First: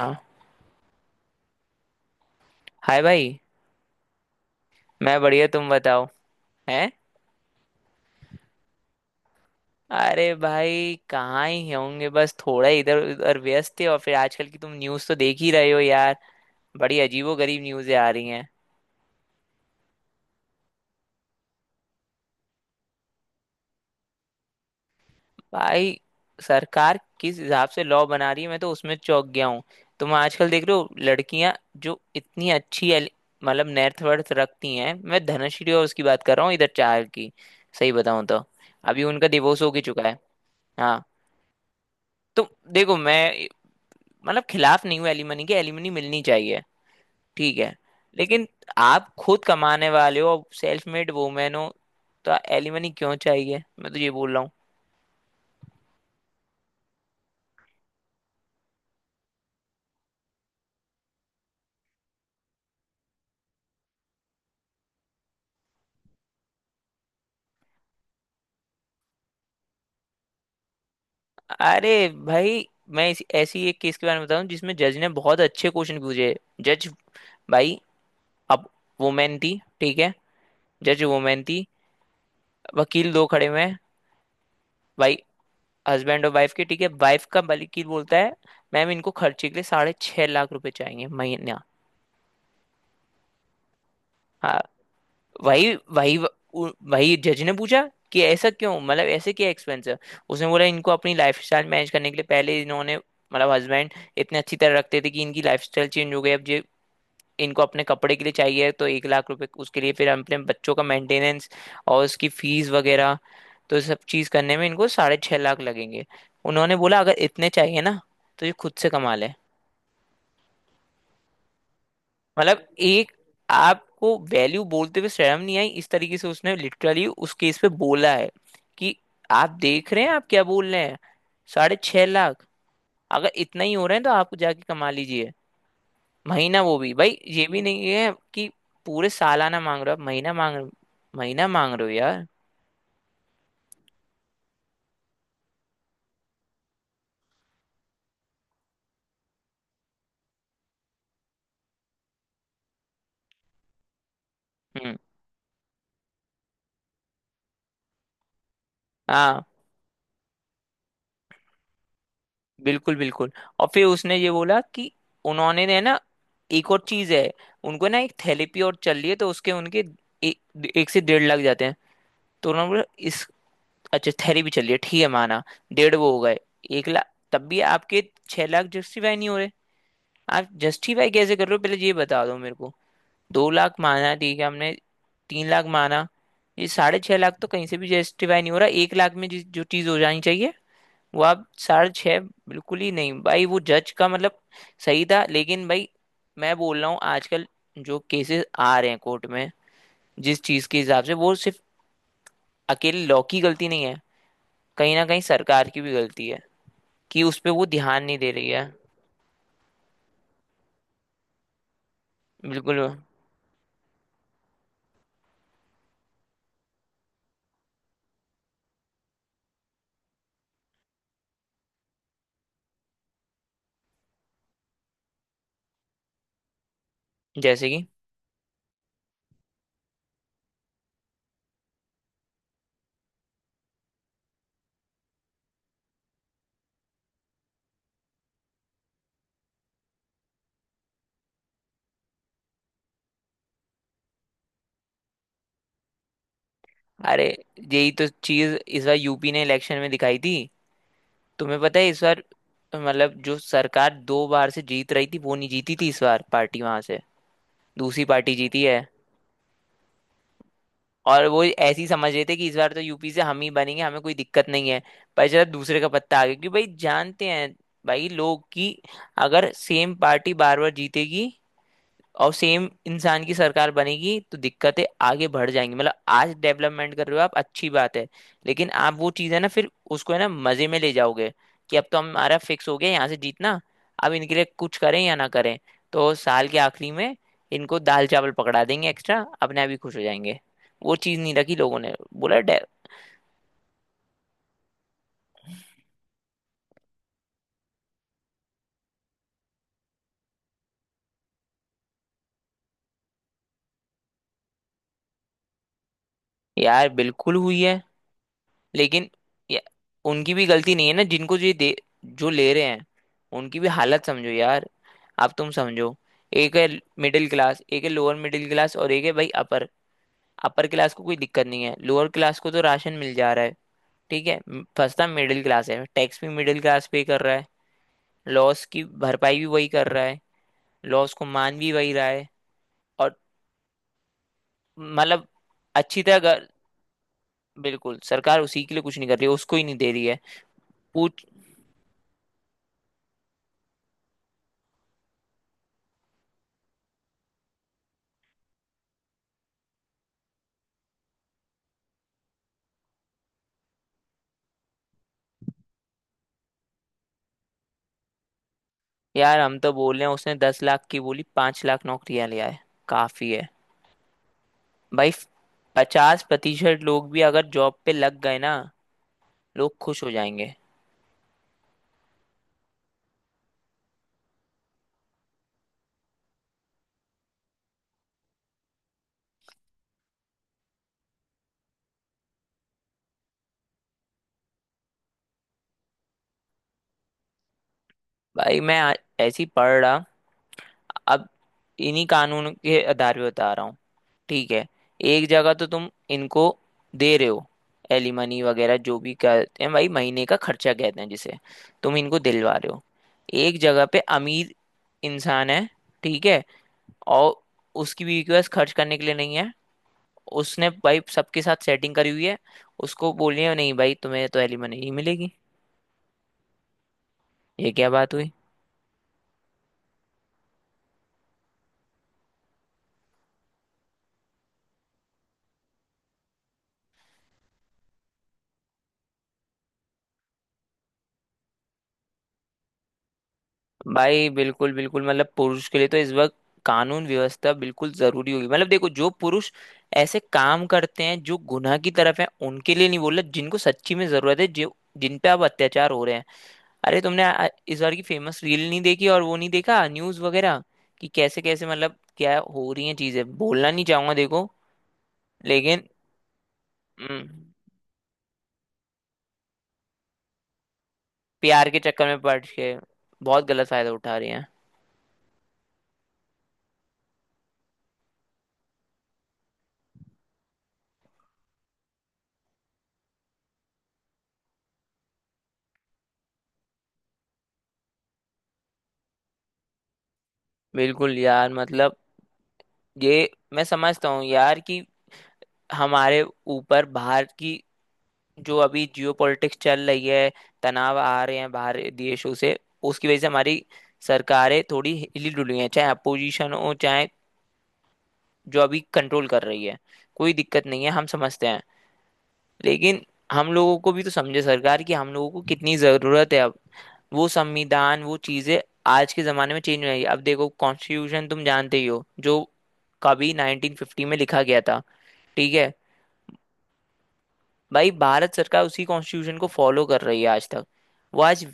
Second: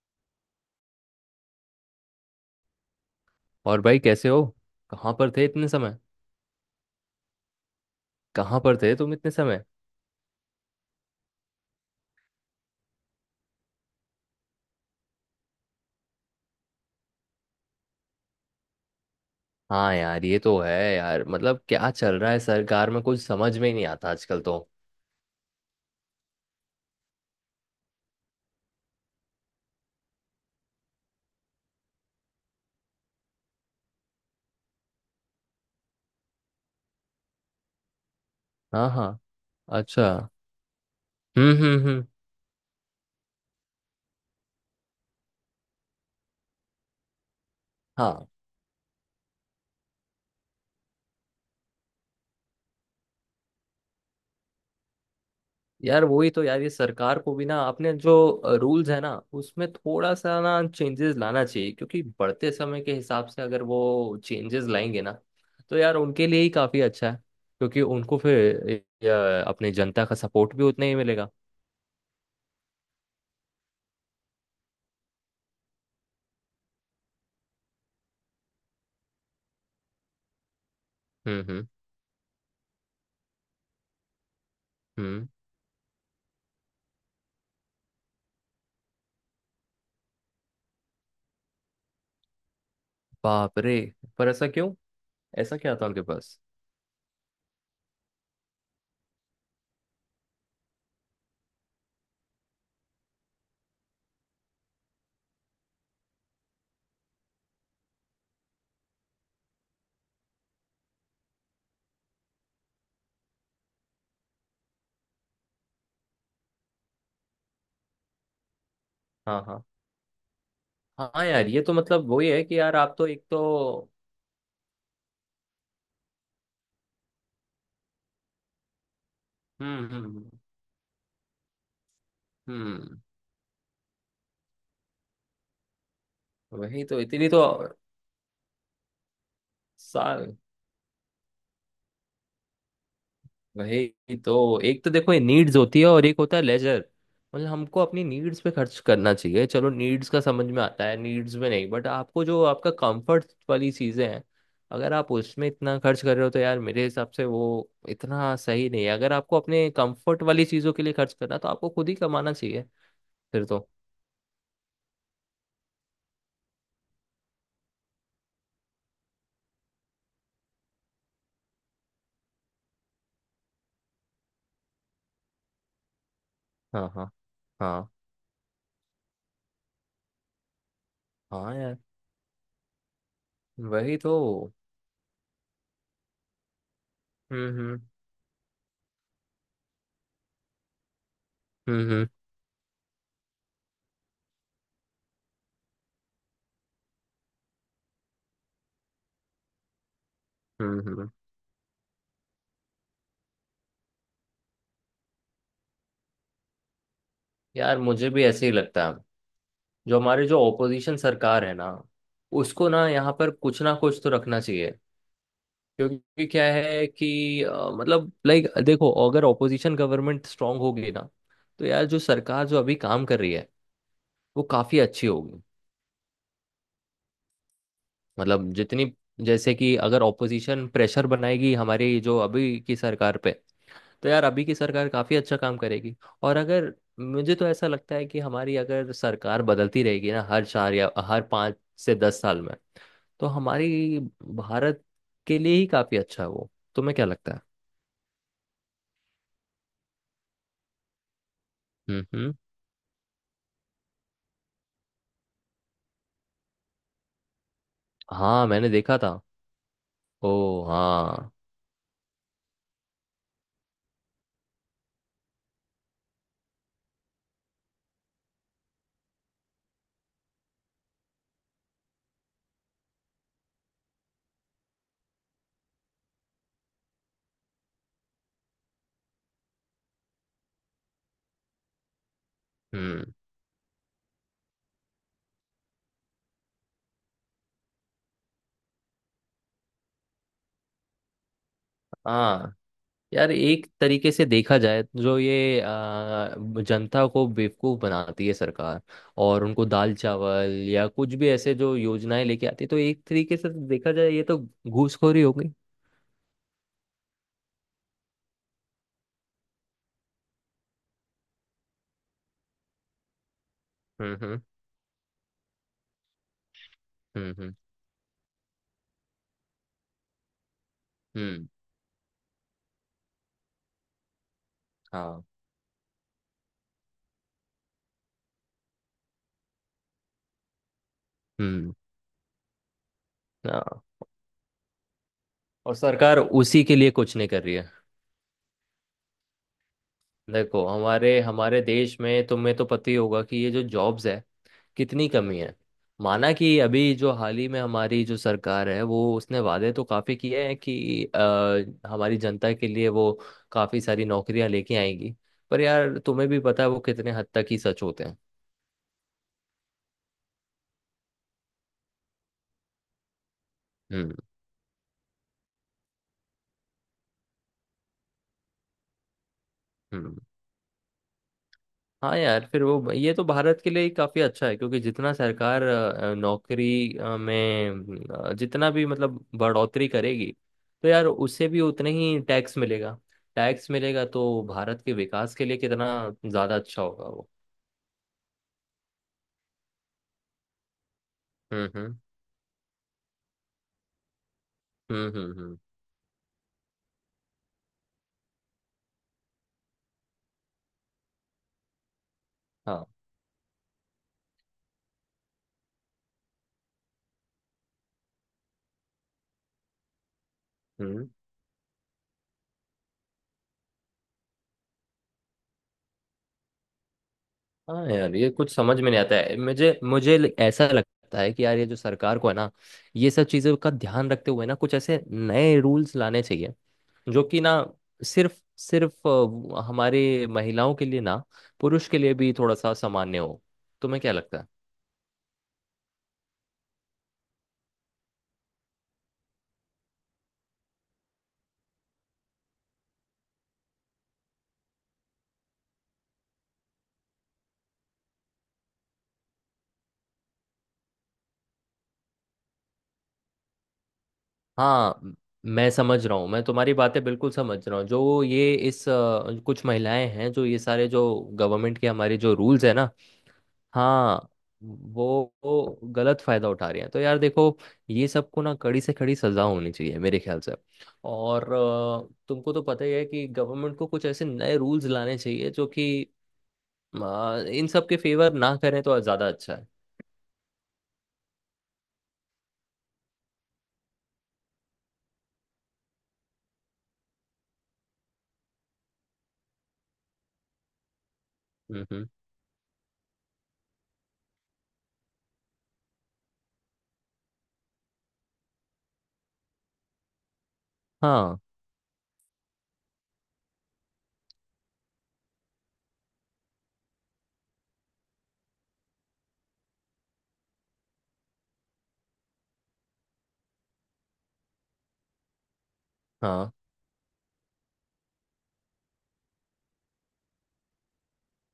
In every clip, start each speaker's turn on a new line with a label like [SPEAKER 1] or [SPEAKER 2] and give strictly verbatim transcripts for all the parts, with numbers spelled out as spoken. [SPEAKER 1] हाँ। हाय भाई।
[SPEAKER 2] और भाई, कैसे हो? कहाँ
[SPEAKER 1] मैं
[SPEAKER 2] पर थे
[SPEAKER 1] बढ़िया, तुम
[SPEAKER 2] इतने समय?
[SPEAKER 1] बताओ। हैं।
[SPEAKER 2] कहाँ पर थे तुम इतने समय?
[SPEAKER 1] अरे भाई कहाँ ही होंगे, बस थोड़ा इधर उधर व्यस्त थे। और फिर आजकल की तुम न्यूज़ तो देख ही रहे हो यार। बड़ी अजीबो गरीब न्यूज़ें आ रही हैं।
[SPEAKER 2] हाँ यार ये तो है यार। मतलब क्या चल रहा है सरकार में, कुछ समझ में ही नहीं आता आजकल तो।
[SPEAKER 1] भाई सरकार किस हिसाब से लॉ बना रही है, मैं तो उसमें चौंक गया हूँ। तुम आजकल देख रहे हो लड़कियां जो इतनी अच्छी एल- मतलब नेट वर्थ रखती हैं। मैं धनश्री और उसकी बात कर रहा हूँ, इधर चार की। सही बताऊँ तो
[SPEAKER 2] हाँ,
[SPEAKER 1] अभी
[SPEAKER 2] हाँ।
[SPEAKER 1] उनका डिवोर्स हो भी चुका है।
[SPEAKER 2] अच्छा।
[SPEAKER 1] हाँ।
[SPEAKER 2] हम्म, हम्म, हम्म।
[SPEAKER 1] तो देखो मैं मतलब खिलाफ नहीं हूँ एलिमनी के। एलिमनी मिलनी चाहिए, ठीक है।
[SPEAKER 2] हाँ
[SPEAKER 1] लेकिन आप खुद कमाने वाले हो, सेल्फ मेड वुमेन हो, तो एलिमनी क्यों चाहिए, मैं तो ये बोल रहा हूँ।
[SPEAKER 2] यार वही तो यार। ये सरकार को भी ना अपने जो रूल्स है ना उसमें थोड़ा सा ना चेंजेस लाना चाहिए, क्योंकि बढ़ते समय के हिसाब से अगर वो चेंजेस लाएंगे ना तो यार उनके लिए ही काफी अच्छा है, क्योंकि उनको फिर अ, अपने जनता का सपोर्ट भी उतना ही मिलेगा।
[SPEAKER 1] अरे भाई, मैं इस, ऐसी एक केस के बारे में बताऊं जिसमें जज ने बहुत अच्छे क्वेश्चन पूछे। जज, भाई, अब वुमेन थी, ठीक है। जज
[SPEAKER 2] हम्म,
[SPEAKER 1] वुमेन थी।
[SPEAKER 2] हम्म,
[SPEAKER 1] वकील दो खड़े हुए हैं भाई,
[SPEAKER 2] हम्म।
[SPEAKER 1] हस्बैंड और वाइफ के, ठीक है। वाइफ का वकील बोलता है मैम इनको खर्चे के लिए साढ़े छह लाख रुपए चाहिए महीना।
[SPEAKER 2] बाप रे। पर ऐसा
[SPEAKER 1] हाँ,
[SPEAKER 2] क्यों? ऐसा
[SPEAKER 1] वही
[SPEAKER 2] क्या था आपके
[SPEAKER 1] वही
[SPEAKER 2] पास?
[SPEAKER 1] उ- वही जज ने पूछा कि ऐसा क्यों, मतलब ऐसे क्या एक्सपेंस है। उसने बोला इनको अपनी लाइफ स्टाइल मैनेज करने के लिए पहले इन्होंने मतलब हस्बैंड इतने अच्छी तरह रखते थे कि इनकी लाइफ स्टाइल चेंज हो गई। अब ये इनको अपने कपड़े के लिए चाहिए तो एक लाख रुपए, उसके लिए फिर अपने बच्चों का मेंटेनेंस और उसकी फीस वगैरह। तो सब चीज करने में इनको साढ़े छह लाख लगेंगे। उन्होंने बोला अगर इतने चाहिए ना तो ये खुद से कमा ले।
[SPEAKER 2] हाँ, हाँ। हाँ यार ये तो मतलब वही है कि
[SPEAKER 1] मतलब
[SPEAKER 2] यार आप तो
[SPEAKER 1] एक,
[SPEAKER 2] एक तो।
[SPEAKER 1] आपको वैल्यू बोलते हुए शर्म नहीं आई? इस तरीके से उसने लिटरली उस केस पे बोला है कि आप
[SPEAKER 2] हम्म,
[SPEAKER 1] देख रहे हैं
[SPEAKER 2] हम्म,
[SPEAKER 1] आप क्या बोल रहे हैं। साढ़े छह लाख।
[SPEAKER 2] हम्म, हम्म।
[SPEAKER 1] अगर इतना ही हो रहे हैं तो आप जाके कमा लीजिए। महीना, वो
[SPEAKER 2] वही
[SPEAKER 1] भी
[SPEAKER 2] तो
[SPEAKER 1] भाई,
[SPEAKER 2] इतनी तो।
[SPEAKER 1] ये भी नहीं है कि पूरे सालाना मांग रहे हो आप, महीना
[SPEAKER 2] साल।
[SPEAKER 1] मांग, महीना मांग रहे हो यार।
[SPEAKER 2] वही तो एक तो, देखो ये नीड्स होती है और एक होता है लेजर। मतलब हमको अपनी नीड्स पे खर्च करना चाहिए। चलो नीड्स का समझ में आता है, नीड्स में नहीं, बट आपको जो आपका कंफर्ट वाली चीज़ें हैं, अगर
[SPEAKER 1] हम्म।
[SPEAKER 2] आप उसमें इतना खर्च कर रहे हो तो यार मेरे हिसाब से वो इतना सही नहीं है। अगर आपको
[SPEAKER 1] हाँ।
[SPEAKER 2] अपने कंफर्ट वाली चीज़ों के लिए खर्च करना तो आपको खुद ही कमाना चाहिए।
[SPEAKER 1] बिल्कुल बिल्कुल।
[SPEAKER 2] फिर
[SPEAKER 1] और
[SPEAKER 2] तो।
[SPEAKER 1] फिर उसने ये बोला कि उन्होंने ने ना एक और चीज है, उनको ना एक थेरेपी और चल रही है तो उसके उनके ए, एक से डेढ़ लाख जाते हैं। तो उन्होंने बोला इस अच्छा थेरेपी चल रही है, ठीक है, माना। डेढ़ वो हो गए, एक
[SPEAKER 2] हाँ,
[SPEAKER 1] लाख
[SPEAKER 2] हाँ।
[SPEAKER 1] तब भी
[SPEAKER 2] हाँ,
[SPEAKER 1] आपके। छह लाख जस्टिफाई नहीं हो रहे, आप जस्टिफाई कैसे कर
[SPEAKER 2] हाँ।
[SPEAKER 1] रहे हो, पहले
[SPEAKER 2] यार
[SPEAKER 1] ये बता दो मेरे को। दो लाख
[SPEAKER 2] वही
[SPEAKER 1] माना
[SPEAKER 2] तो।
[SPEAKER 1] ठीक है हमने, तीन लाख माना। ये साढ़े छह लाख तो
[SPEAKER 2] हम्म,
[SPEAKER 1] कहीं से
[SPEAKER 2] हम्म,
[SPEAKER 1] भी जस्टिफाई नहीं हो रहा। एक लाख में जिस जो चीज़ हो जानी चाहिए, वो आप साढ़े
[SPEAKER 2] हम्म,
[SPEAKER 1] छह, बिल्कुल ही नहीं भाई। वो जज का मतलब सही था, लेकिन भाई मैं बोल रहा हूँ आजकल जो केसेस आ रहे हैं कोर्ट में, जिस चीज़ के
[SPEAKER 2] हम्म, हम्म,
[SPEAKER 1] हिसाब
[SPEAKER 2] हम्म।
[SPEAKER 1] से, वो सिर्फ अकेले लॉ की गलती नहीं है। कहीं ना कहीं सरकार की भी गलती है कि उस पे वो
[SPEAKER 2] यार
[SPEAKER 1] ध्यान
[SPEAKER 2] मुझे
[SPEAKER 1] नहीं
[SPEAKER 2] भी
[SPEAKER 1] दे
[SPEAKER 2] ऐसे
[SPEAKER 1] रही
[SPEAKER 2] ही
[SPEAKER 1] है।
[SPEAKER 2] लगता है। जो हमारे जो ओपोजिशन सरकार है ना, उसको
[SPEAKER 1] बिल्कुल।
[SPEAKER 2] ना यहाँ पर कुछ ना कुछ तो रखना चाहिए। क्योंकि क्या है कि अ, मतलब लाइक देखो, अगर ओपोजिशन गवर्नमेंट स्ट्रांग होगी ना, तो यार जो सरकार जो अभी काम कर रही है वो काफी अच्छी होगी।
[SPEAKER 1] जैसे कि,
[SPEAKER 2] मतलब जितनी, जैसे कि अगर ओपोजिशन प्रेशर बनाएगी हमारी जो अभी की सरकार पे, तो यार अभी की सरकार काफी अच्छा काम करेगी। और अगर मुझे तो ऐसा लगता है कि हमारी अगर सरकार बदलती रहेगी ना हर चार या हर पाँच से दस साल में, तो हमारी भारत के लिए ही काफी अच्छा है वो। तुम्हें क्या
[SPEAKER 1] अरे
[SPEAKER 2] लगता है?
[SPEAKER 1] यही तो चीज इस बार यूपी ने इलेक्शन में दिखाई थी। तुम्हें पता है इस
[SPEAKER 2] हम्म,
[SPEAKER 1] बार
[SPEAKER 2] हम्म।
[SPEAKER 1] मतलब जो सरकार दो बार से जीत रही थी वो नहीं जीती थी, इस बार पार्टी वहां से दूसरी पार्टी
[SPEAKER 2] हाँ
[SPEAKER 1] जीती
[SPEAKER 2] मैंने
[SPEAKER 1] है।
[SPEAKER 2] देखा था। ओ।
[SPEAKER 1] और
[SPEAKER 2] हाँ।
[SPEAKER 1] वो ऐसी समझ रहे थे कि इस बार तो यूपी से हम ही बनेंगे, हमें कोई दिक्कत नहीं है। पर जरा दूसरे का पत्ता आ गया, क्योंकि भाई जानते हैं भाई लोग कि अगर सेम पार्टी बार बार जीतेगी और सेम इंसान की सरकार बनेगी तो दिक्कतें आगे बढ़ जाएंगी। मतलब आज डेवलपमेंट कर रहे हो आप, अच्छी बात है। लेकिन आप वो चीज़ है ना, फिर उसको है ना मजे में ले जाओगे कि अब तो हमारा फिक्स हो गया यहाँ
[SPEAKER 2] हम्म।
[SPEAKER 1] से जीतना, अब इनके लिए कुछ करें या ना करें। तो साल के आखिरी में इनको दाल चावल पकड़ा देंगे एक्स्ट्रा, अपने आप ही खुश हो जाएंगे। वो चीज़ नहीं रखी लोगों ने, बोला
[SPEAKER 2] हाँ
[SPEAKER 1] डे।
[SPEAKER 2] यार एक तरीके से देखा जाए तो जो ये आ, जनता को बेवकूफ बनाती है सरकार, और उनको दाल चावल या कुछ भी ऐसे जो योजनाएं लेके आती है तो एक तरीके से तो देखा जाए ये तो घूसखोरी हो गई।
[SPEAKER 1] यार बिल्कुल हुई है, लेकिन ये- उनकी भी गलती नहीं है ना जिनको ये दे, जो ले रहे हैं उनकी भी हालत
[SPEAKER 2] हम्म,
[SPEAKER 1] समझो
[SPEAKER 2] हम्म,
[SPEAKER 1] यार। अब तुम समझो, एक है मिडिल
[SPEAKER 2] हम्म, हम्म,
[SPEAKER 1] क्लास, एक है लोअर मिडिल क्लास, और एक है भाई अपर। अपर क्लास को कोई
[SPEAKER 2] हम्म।
[SPEAKER 1] दिक्कत नहीं है, लोअर क्लास को तो राशन मिल जा रहा है, ठीक है। म- फंसता
[SPEAKER 2] हाँ।
[SPEAKER 1] मिडिल क्लास है। टैक्स भी मिडिल क्लास पे कर रहा है, लॉस की भरपाई भी वही कर रहा है, लॉस को मान भी
[SPEAKER 2] हम्म।
[SPEAKER 1] वही रहा है। और
[SPEAKER 2] हाँ।
[SPEAKER 1] मतलब
[SPEAKER 2] और
[SPEAKER 1] अच्छी तरह
[SPEAKER 2] सरकार
[SPEAKER 1] अगर-
[SPEAKER 2] उसी के लिए कुछ नहीं कर रही है।
[SPEAKER 1] बिल्कुल सरकार उसी के लिए कुछ नहीं कर रही है, उसको ही नहीं दे रही है।
[SPEAKER 2] देखो हमारे
[SPEAKER 1] पूछ।
[SPEAKER 2] हमारे देश में तुम्हें तो पता ही होगा कि ये जो जॉब्स है कितनी कमी है। माना कि अभी जो हाल ही में हमारी जो सरकार है वो उसने वादे तो काफी किए हैं कि अ, हमारी जनता के लिए वो काफी सारी नौकरियां लेके आएगी। पर यार तुम्हें भी पता है वो कितने हद तक ही सच होते हैं।
[SPEAKER 1] यार हम तो बोल रहे हैं उसने दस लाख की बोली, पांच लाख नौकरियां लिया है, काफी है
[SPEAKER 2] हम्म,
[SPEAKER 1] भाई। पचास प्रतिशत लोग भी अगर जॉब पे लग गए ना, लोग खुश हो
[SPEAKER 2] हम्म।
[SPEAKER 1] जाएंगे।
[SPEAKER 2] हाँ यार फिर वो ये तो भारत के लिए ही काफी अच्छा है, क्योंकि जितना सरकार अ, नौकरी अ, में अ, जितना भी मतलब बढ़ोतरी करेगी, तो यार उससे भी उतने ही टैक्स मिलेगा। टैक्स मिलेगा तो भारत के विकास के लिए कितना ज्यादा अच्छा होगा वो।
[SPEAKER 1] भाई मैं आ- ऐसी पढ़ रहा, अब
[SPEAKER 2] हम्म, हम्म,
[SPEAKER 1] इन्हीं कानून के आधार पे बता रहा हूँ, ठीक है।
[SPEAKER 2] हम्म,
[SPEAKER 1] एक
[SPEAKER 2] हम्म,
[SPEAKER 1] जगह
[SPEAKER 2] हम्म।
[SPEAKER 1] तो तुम इनको दे रहे हो एलिमनी वगैरह जो भी कहते हैं भाई, महीने का खर्चा कहते हैं जिसे, तुम इनको दिलवा रहे हो।
[SPEAKER 2] हाँ।
[SPEAKER 1] एक जगह पे अमीर इंसान है, ठीक है, और उसकी बीवी के पास खर्च करने के लिए नहीं है, उसने भाई
[SPEAKER 2] हम्म।
[SPEAKER 1] सबके साथ सेटिंग करी हुई है, उसको बोलिए नहीं भाई तुम्हें तो एलिमनी नहीं मिलेगी। ये
[SPEAKER 2] हाँ।
[SPEAKER 1] क्या बात
[SPEAKER 2] यार ये
[SPEAKER 1] हुई।
[SPEAKER 2] कुछ समझ में नहीं आता है। मुझे मुझे ल- ऐसा लगता है कि यार ये जो सरकार को है ना, ये सब चीजों का ध्यान रखते हुए ना कुछ ऐसे नए रूल्स लाने चाहिए, जो कि ना सिर्फ सिर्फ अ, हमारे महिलाओं के लिए ना, पुरुष के लिए भी थोड़ा सा सामान्य हो। तुम्हें क्या
[SPEAKER 1] भाई
[SPEAKER 2] लगता है?
[SPEAKER 1] बिल्कुल बिल्कुल, मतलब पुरुष के लिए तो इस वक्त कानून व्यवस्था बिल्कुल जरूरी होगी। मतलब देखो जो पुरुष ऐसे काम करते हैं जो गुनाह की तरफ है उनके लिए नहीं बोल रहा, जिनको सच्ची में जरूरत है जो जिन पे अब अत्याचार हो रहे हैं। अरे तुमने आ- इस बार की फेमस रील नहीं देखी और वो नहीं देखा न्यूज वगैरह कि कैसे कैसे मतलब क्या हो रही हैं चीजें। बोलना नहीं चाहूंगा देखो,
[SPEAKER 2] हाँ, म- मैं
[SPEAKER 1] लेकिन।
[SPEAKER 2] समझ रहा हूँ, मैं तुम्हारी बातें
[SPEAKER 1] हम्म,
[SPEAKER 2] बिल्कुल समझ रहा हूँ, जो ये इस अ, कुछ महिलाएं हैं जो ये सारे जो
[SPEAKER 1] प्यार के
[SPEAKER 2] गवर्नमेंट के
[SPEAKER 1] चक्कर
[SPEAKER 2] हमारे
[SPEAKER 1] में
[SPEAKER 2] जो
[SPEAKER 1] पड़
[SPEAKER 2] रूल्स है
[SPEAKER 1] के
[SPEAKER 2] ना।
[SPEAKER 1] बहुत गलत फायदा उठा रहे
[SPEAKER 2] हाँ।
[SPEAKER 1] हैं।
[SPEAKER 2] वो, वो गलत फायदा उठा रही हैं तो यार देखो, ये सबको ना कड़ी से कड़ी सजा होनी चाहिए मेरे ख्याल से। और अ, तुमको तो पता ही है कि गवर्नमेंट को कुछ ऐसे नए रूल्स लाने चाहिए जो कि आ, इन सब के फेवर ना करें तो ज्यादा अच्छा है।
[SPEAKER 1] बिल्कुल यार, मतलब ये मैं समझता हूँ यार कि हमारे ऊपर बाहर की जो अभी जियो पॉलिटिक्स चल रही है, तनाव आ रहे हैं बाहर
[SPEAKER 2] हम्म, हम्म।
[SPEAKER 1] देशों से, उसकी वजह से हमारी सरकारें थोड़ी हिली डुली हैं, चाहे अपोजिशन हो चाहे जो अभी कंट्रोल कर रही है, कोई दिक्कत नहीं है, हम
[SPEAKER 2] हाँ,
[SPEAKER 1] समझते हैं। लेकिन हम लोगों को भी तो समझे सरकार, कि हम लोगों को कितनी ज़रूरत है अब। वो संविधान, वो चीज़ें आज के ज़माने में चेंज हो रही है। अब देखो कॉन्स्टिट्यूशन तुम जानते ही हो जो कभी नाइनटीन फिफ्टी में लिखा गया था, ठीक है।
[SPEAKER 2] हाँ,
[SPEAKER 1] भाई भारत सरकार उसी कॉन्स्टिट्यूशन को फॉलो कर रही है आज तक। वो आज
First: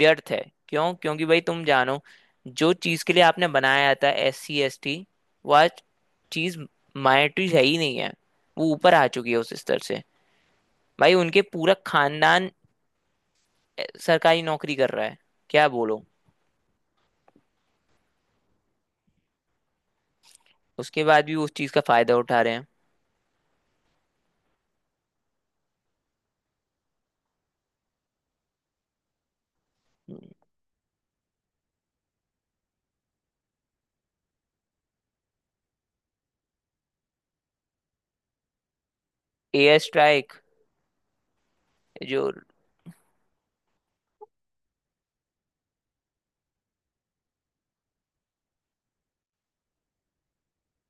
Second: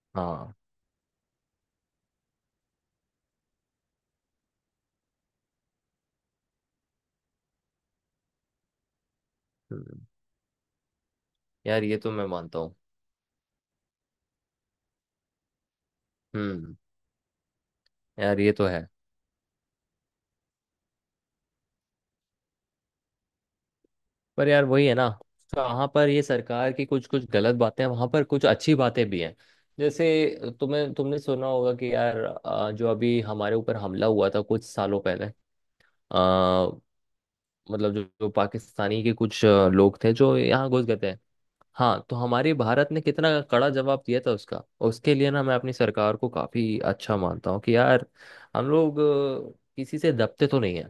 [SPEAKER 1] व्यर्थ है।
[SPEAKER 2] हाँ।
[SPEAKER 1] क्यों? क्योंकि भाई तुम जानो जो चीज के लिए आपने बनाया था एस सी एस टी, वो आज चीज माइनॉरिटी है ही नहीं है, वो ऊपर आ चुकी है उस स्तर से।
[SPEAKER 2] हम्म।
[SPEAKER 1] भाई उनके पूरा
[SPEAKER 2] यार ये तो मैं
[SPEAKER 1] खानदान
[SPEAKER 2] मानता हूँ।
[SPEAKER 1] अ, सरकारी नौकरी कर रहा है, क्या बोलो।
[SPEAKER 2] हम्म। यार ये तो है।
[SPEAKER 1] उसके बाद भी वो उस चीज का फायदा उठा रहे हैं।
[SPEAKER 2] पर यार वही है ना, कहाँ पर ये सरकार की कुछ कुछ गलत बातें हैं वहां पर कुछ अच्छी बातें भी हैं। जैसे तुम्हें तुमने सुना होगा कि यार आ, जो अभी हमारे ऊपर हमला हुआ था कुछ सालों पहले आ, मतलब जो, जो पाकिस्तानी के कुछ आ,
[SPEAKER 1] एयर
[SPEAKER 2] लोग थे
[SPEAKER 1] स्ट्राइक।
[SPEAKER 2] जो यहाँ घुस गए थे। हाँ तो
[SPEAKER 1] जो,
[SPEAKER 2] हमारे भारत ने कितना कड़ा जवाब दिया था उसका। उसके लिए ना मैं अपनी सरकार को काफी अच्छा मानता हूँ कि यार हम लोग अ, किसी से दबते तो नहीं है।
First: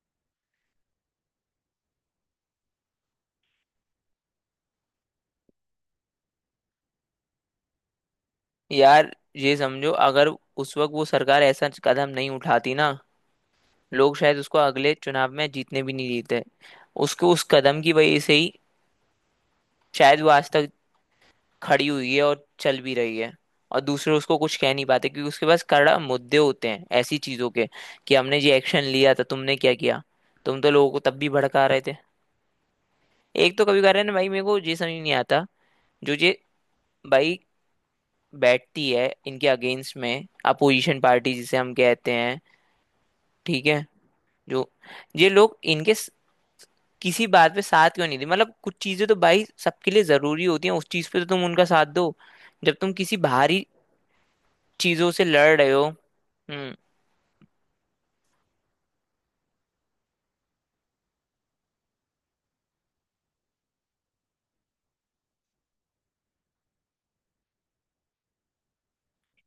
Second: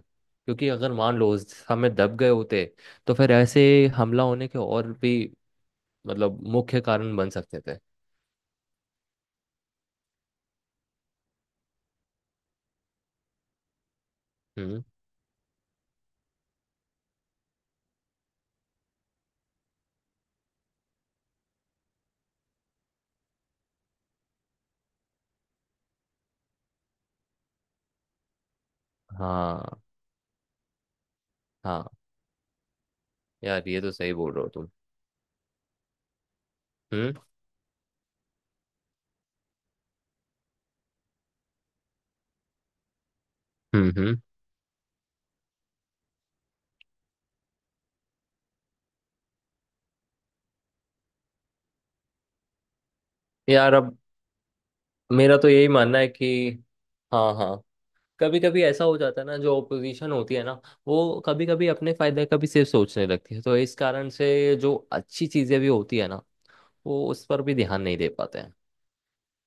[SPEAKER 2] क्योंकि अगर मान लो उस हमें दब गए होते, तो फिर ऐसे हमला होने के और भी मतलब मुख्य कारण बन सकते थे।
[SPEAKER 1] यार ये समझो अगर उस वक्त वो सरकार ऐसा कदम नहीं उठाती ना, लोग शायद उसको
[SPEAKER 2] हम्म।
[SPEAKER 1] अगले चुनाव में जीतने भी नहीं देते। उसको उस कदम की वजह से ही शायद वो आज तक खड़ी हुई है और चल भी रही है। और दूसरे उसको कुछ कह नहीं पाते क्योंकि उसके पास कड़ा मुद्दे होते हैं ऐसी चीजों के, कि हमने ये एक्शन लिया था, तुमने क्या
[SPEAKER 2] हाँ,
[SPEAKER 1] किया। तुम तो लोगों को तब भी भड़का रहे
[SPEAKER 2] हाँ।
[SPEAKER 1] थे। एक तो
[SPEAKER 2] यार
[SPEAKER 1] कभी
[SPEAKER 2] ये
[SPEAKER 1] कह
[SPEAKER 2] तो
[SPEAKER 1] रहे ना
[SPEAKER 2] सही
[SPEAKER 1] भाई,
[SPEAKER 2] बोल
[SPEAKER 1] मेरे
[SPEAKER 2] रहे हो
[SPEAKER 1] को
[SPEAKER 2] तुम।
[SPEAKER 1] ये समझ नहीं आता जो ये
[SPEAKER 2] हम्म,
[SPEAKER 1] भाई बैठती है इनके अगेंस्ट में अपोजिशन पार्टी जिसे हम कहते हैं, ठीक है।
[SPEAKER 2] हम्म, हम्म।
[SPEAKER 1] जो ये लोग इनके किसी बात पे साथ क्यों नहीं दी, मतलब कुछ चीजें तो भाई सबके लिए जरूरी होती हैं, उस चीज पे तो तुम उनका साथ दो जब तुम किसी बाहरी
[SPEAKER 2] यार अब
[SPEAKER 1] चीजों से
[SPEAKER 2] मेरा तो
[SPEAKER 1] लड़
[SPEAKER 2] यही
[SPEAKER 1] रहे हो।
[SPEAKER 2] मानना है कि।
[SPEAKER 1] हम्म।
[SPEAKER 2] हाँ, हाँ। कभी कभी ऐसा हो जाता है ना, जो ओपोजिशन होती है ना, वो कभी कभी अपने फायदे का भी सिर्फ सोचने लगती है, तो इस कारण से जो अच्छी चीजें भी होती है ना, वो उस पर भी ध्यान नहीं दे पाते हैं।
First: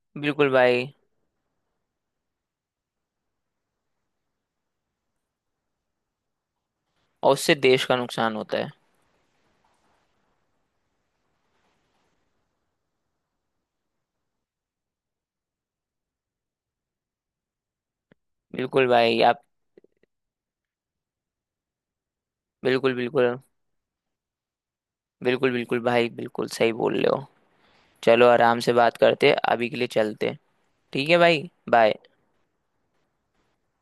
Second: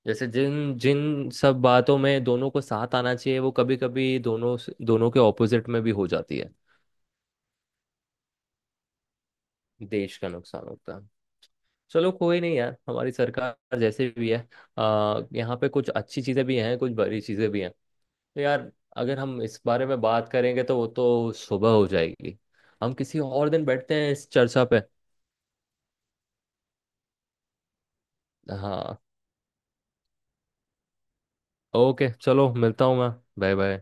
[SPEAKER 2] जैसे
[SPEAKER 1] बिल्कुल
[SPEAKER 2] जिन
[SPEAKER 1] भाई।
[SPEAKER 2] जिन सब बातों में दोनों को साथ आना चाहिए वो कभी कभी दोनों दोनों के ऑपोजिट में भी हो जाती है।
[SPEAKER 1] और उससे देश का नुकसान होता है।
[SPEAKER 2] देश का नुकसान होता है। चलो कोई नहीं यार, हमारी सरकार जैसे भी है, आ, यहाँ पे कुछ अच्छी चीजें भी हैं कुछ बुरी चीजें भी हैं। तो यार
[SPEAKER 1] बिल्कुल
[SPEAKER 2] अगर
[SPEAKER 1] भाई आप।
[SPEAKER 2] हम इस बारे में बात करेंगे तो वो तो सुबह हो जाएगी।
[SPEAKER 1] बिल्कुल
[SPEAKER 2] हम किसी
[SPEAKER 1] बिल्कुल।
[SPEAKER 2] और दिन बैठते हैं इस चर्चा पे।
[SPEAKER 1] बिल्कुल बिल्कुल भाई, बिल्कुल सही बोल रहे हो। चलो आराम से बात
[SPEAKER 2] हाँ।
[SPEAKER 1] करते, अभी के लिए चलते। ठीक है भाई, बाय।
[SPEAKER 2] ओके चलो, मिलता हूँ मैं। Bye bye.